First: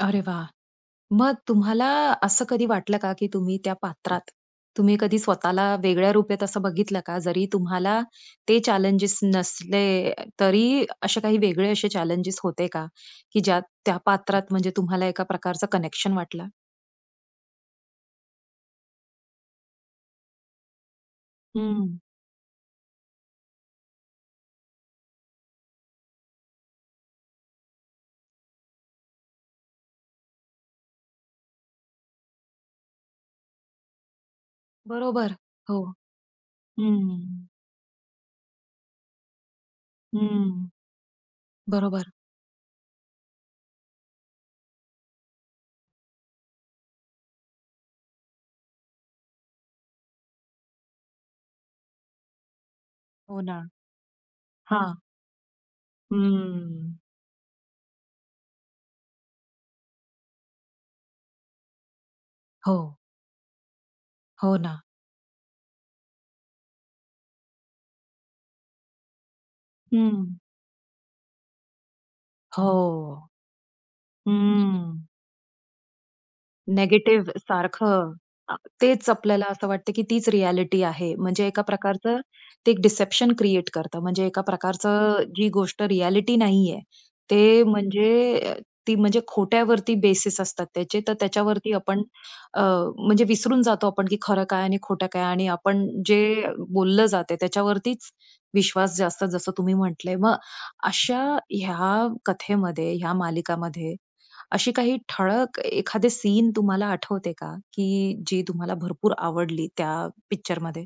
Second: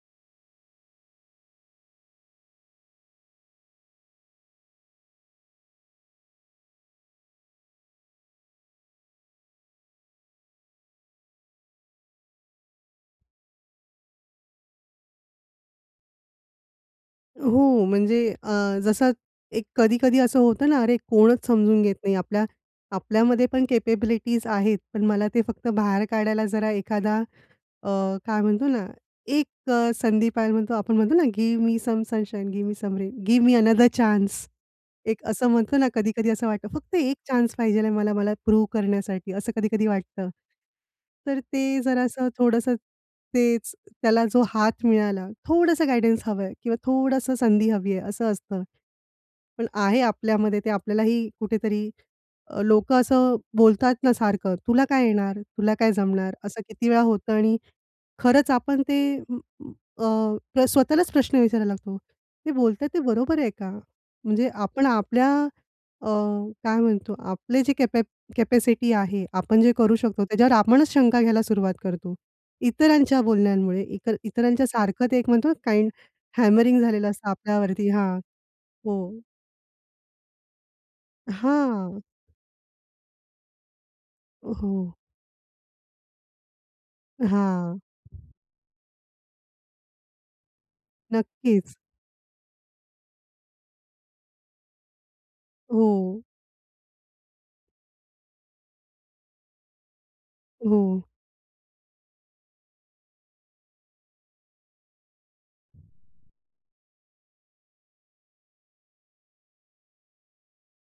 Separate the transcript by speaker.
Speaker 1: अरे वाह! मग तुम्हाला असं कधी वाटलं का, की तुम्ही त्या पात्रात. तुम्ही कधी स्वतःला वेगळ्या रूपेत असं बघितलं का? जरी तुम्हाला ते चॅलेंजस नसले, तरी असे काही वेगळे असे चॅलेंजस होते का? की ज्या त्या पात्रात म्हणजे तुम्हाला एका प्रकारचं कनेक्शन वाटलं?
Speaker 2: हो, म्हणजे अ, जसं एक कधी-कधी असं होतं ना, अरे! कोणच समजून घेत
Speaker 1: हं.
Speaker 2: नाही आपल्या. आपल्यामध्ये पण कॅपेबिलिटीज आहेत, पण मला ते फक्त बाहेर काढायला जरा एखादा, अ, काय म्हणतो ना, एक अ, संधी पाहि म्हणतो आपण. म्हणतो ना, की give me some sunshine, give me some rain, give me another chance एक
Speaker 1: बरोबर.
Speaker 2: असं म्हणतो
Speaker 1: हो.
Speaker 2: ना, कधी कधी असं वाटतं
Speaker 1: हं,
Speaker 2: फक्त एक
Speaker 1: हं.
Speaker 2: चान्स पाहिजेल आहे मला, मला प्रूव्ह करण्यासाठी असं कधी-कधी वाटतं.
Speaker 1: हं.
Speaker 2: तर ते
Speaker 1: बरोबर.
Speaker 2: जरासं थोडंसं, तेच त्याला जो हात मिळाला थोडसं गाईडन्स हवंय किंवा थोडसं संधी हवी आहे असं असतं. पण आहे आपल्यामध्ये ते आपल्यालाही कुठेतरी, अ, लोकं असं
Speaker 1: हो ना.
Speaker 2: बोलतात ना सारखं, तुला
Speaker 1: हां.
Speaker 2: काय येणार? तुला काय जमणार? असं किती
Speaker 1: हम्म.
Speaker 2: वेळा होतं आणि खरंच आपण ते अ, स्वतःलाच प्रश्न विचारायला लागतो. ते बोलत आहेत
Speaker 1: हो.
Speaker 2: ते बरोबर आहे का? म्हणजे
Speaker 1: हो ना.
Speaker 2: आपण आपल्या अ, काय म्हणतो आपले जे कॅप कॅपॅसिटी आहे, आपण जे करू शकतो
Speaker 1: हं.
Speaker 2: त्याच्यावर आपणच शंका घ्यायला सुरुवात करतो. इतरांच्या
Speaker 1: हो.
Speaker 2: बोलण्यांमुळे इतर इतरांच्या
Speaker 1: हम्म
Speaker 2: सारखं ते एक म्हणतो, काइंड हॅमरिंग झालेलं असतं
Speaker 1: निगेटिव्ह
Speaker 2: आपल्यावरती
Speaker 1: सारखं.
Speaker 2: हां.
Speaker 1: आ तेच
Speaker 2: हो.
Speaker 1: आपल्याला असं वाटतं की तीच रिअ‍ॅलिटी आहे. म्हणजे एका
Speaker 2: हां.
Speaker 1: प्रकारचं, ते एक डिसेप्शन क्रिएट करतं. म्हणजे एका
Speaker 2: हो.
Speaker 1: प्रकारचं जी गोष्ट रिअ‍ॅलिटी नाही आहे. ते
Speaker 2: हां.
Speaker 1: म्हणजे, ती म्हणजे खोट्यावरती बेसिस असतात त्याचे, तर त्याच्यावरती
Speaker 2: नक्कीच.
Speaker 1: आपण, अ, म्हणजे विसरून जातो आपण की खरं काय आणि खोटं काय आणि आपण
Speaker 2: हो.
Speaker 1: जे बोललं जातंय त्याच्यावरतीच विश्वास जास्त जसं तुम्ही म्हटलंय. मग
Speaker 2: हो.
Speaker 1: अशा ह्या कथेमध्ये, ह्या मालिकामध्ये, अशी काही ठळक एखादे सीन तुम्हाला आठवते का? की जी तुम्हाला भरपूर आवडली त्या पिक्चरमध्ये?